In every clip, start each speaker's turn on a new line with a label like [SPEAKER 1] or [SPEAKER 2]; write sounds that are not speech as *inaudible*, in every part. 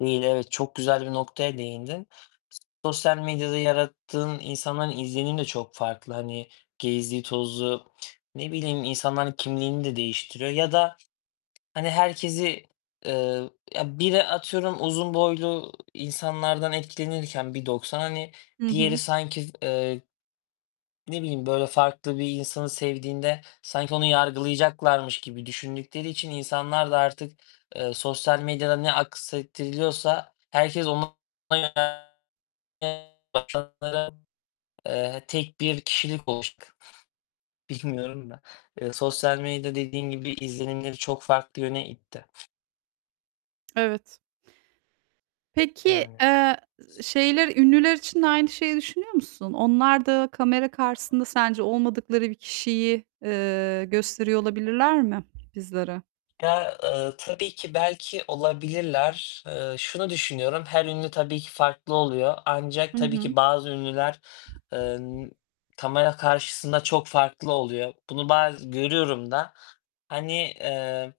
[SPEAKER 1] Değil, evet, çok güzel bir noktaya değindin. Sosyal medyada yarattığın, insanların izlenimi de çok farklı. Hani, gezdiği tozduğu, ne bileyim, insanların kimliğini de değiştiriyor ya da, hani, herkesi, eee, ya biri atıyorum uzun boylu insanlardan etkilenirken 1.90 hani,
[SPEAKER 2] Hı
[SPEAKER 1] diğeri
[SPEAKER 2] hı.
[SPEAKER 1] sanki, eee ne bileyim, böyle, farklı bir insanı sevdiğinde, sanki onu yargılayacaklarmış gibi düşündükleri için insanlar da artık, eee, sosyal medyada ne aksettiriliyorsa herkes ona yönelmeye başladı. Eee, tek bir kişilik *unintelligible* Bilmiyorum da. Iıı, sosyal medya dediğim gibi izlenimleri çok farklı yöne itti.
[SPEAKER 2] Evet. Peki,
[SPEAKER 1] Yani.
[SPEAKER 2] eee, şeyler, ünlüler için de aynı şeyi düşünüyor musun? Onlar da kamera karşısında sence olmadıkları bir kişiyi, eee, gösteriyor olabilirler mi bizlere?
[SPEAKER 1] Ya, ııı, tabii ki belki olabilirler. Iıı, şunu düşünüyorum, her ünlü tabii ki farklı oluyor. Ancak
[SPEAKER 2] Hı
[SPEAKER 1] tabii
[SPEAKER 2] hı.
[SPEAKER 1] ki bazı ünlüler, ııı, n kamera karşısında çok farklı oluyor. Bunu baz görüyorum da. Hani, eee,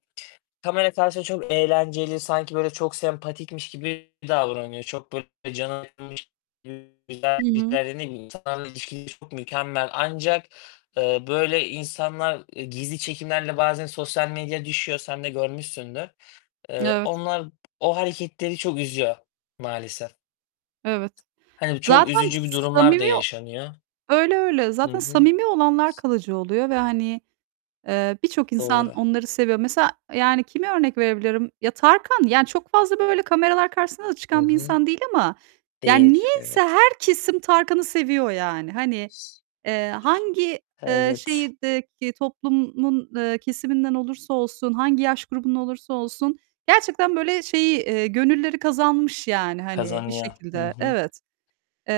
[SPEAKER 1] kamera karşısında çok eğlenceli sanki böyle çok sempatikmiş gibi davranıyor. Çok böyle cana yakınmış gibi, *unintelligible*
[SPEAKER 2] Hı hı.
[SPEAKER 1] Ne bileyim, insanlarla ilişkileri çok mükemmel ancak, eee, böyle insanlar gizli çekimlerle bazen sosyal medyaya düşüyor, sen de görmüşsündür. Eee,
[SPEAKER 2] Evet.
[SPEAKER 1] onlar, o hareketleri çok üzüyor maalesef.
[SPEAKER 2] Evet.
[SPEAKER 1] Hani, çok
[SPEAKER 2] Zaten
[SPEAKER 1] üzücü bir durumlar da
[SPEAKER 2] samimi
[SPEAKER 1] yaşanıyor.
[SPEAKER 2] öyle, öyle,
[SPEAKER 1] Hı
[SPEAKER 2] zaten
[SPEAKER 1] hı.
[SPEAKER 2] samimi olanlar kalıcı oluyor ve, hani, eee, birçok insan
[SPEAKER 1] Doğru.
[SPEAKER 2] onları seviyor. Mesela, yani, kimi örnek verebilirim? Ya Tarkan, yani, çok fazla böyle kameralar karşısında da
[SPEAKER 1] I
[SPEAKER 2] çıkan bir
[SPEAKER 1] hı.
[SPEAKER 2] insan değil ama yani
[SPEAKER 1] Değil,
[SPEAKER 2] niyeyse
[SPEAKER 1] evet.
[SPEAKER 2] her kesim Tarkan'ı seviyor yani. Hani,
[SPEAKER 1] S
[SPEAKER 2] eee, hangi, eee,
[SPEAKER 1] Evet.
[SPEAKER 2] şehirdeki toplumun, eee, kesiminden olursa olsun, hangi yaş grubundan olursa olsun, gerçekten, böyle, şeyi, eee, gönülleri kazanmış yani, hani, bir
[SPEAKER 1] Kazanıyor. Hı
[SPEAKER 2] şekilde,
[SPEAKER 1] hı.
[SPEAKER 2] evet. Eee,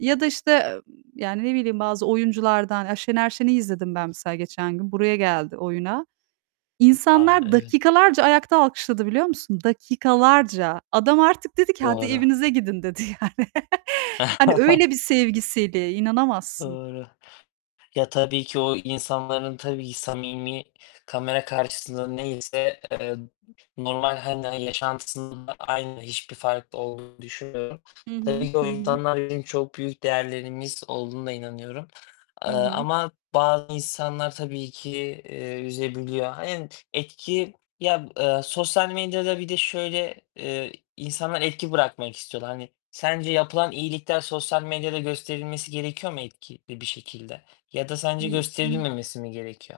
[SPEAKER 2] ya da, işte, ım yani, ne bileyim, bazı oyunculardan, ya Şener Şen'i izledim ben mesela geçen gün, buraya geldi oyuna.
[SPEAKER 1] A,
[SPEAKER 2] İnsanlar
[SPEAKER 1] evet.
[SPEAKER 2] dakikalarca ayakta alkışladı biliyor musun? Dakikalarca. Adam artık dedi ki "Hadi,
[SPEAKER 1] Doğru.
[SPEAKER 2] evinize gidin." dedi yani. *laughs* Hani, öyle bir
[SPEAKER 1] *chuckles*
[SPEAKER 2] sevgi seli, inanamazsın.
[SPEAKER 1] Doğru. Ya tabii ki o insanların, tabii ki samimi, kamera karşısında neyse, eee, normal hani yaşantısında da aynı, hiçbir farklı olduğunu düşünmüyorum.
[SPEAKER 2] Hı hı,
[SPEAKER 1] Tabii ki
[SPEAKER 2] hı
[SPEAKER 1] o
[SPEAKER 2] hı.
[SPEAKER 1] insanlar bizim çok büyük değerlerimiz olduğuna inanıyorum, eee,
[SPEAKER 2] Hı hı.
[SPEAKER 1] ama bazı insanlar tabii ki, eee, üzebiliyor. Aynen, etki Ya, eee, sosyal medyada bir de şöyle, eee, insanlar etki bırakmak istiyorlar. Hani, sence yapılan iyilikler sosyal medyada gösterilmesi gerekiyor mu etkili bir şekilde ya da sence
[SPEAKER 2] *unintelligible*
[SPEAKER 1] gösterilmemesi mi gerekiyor?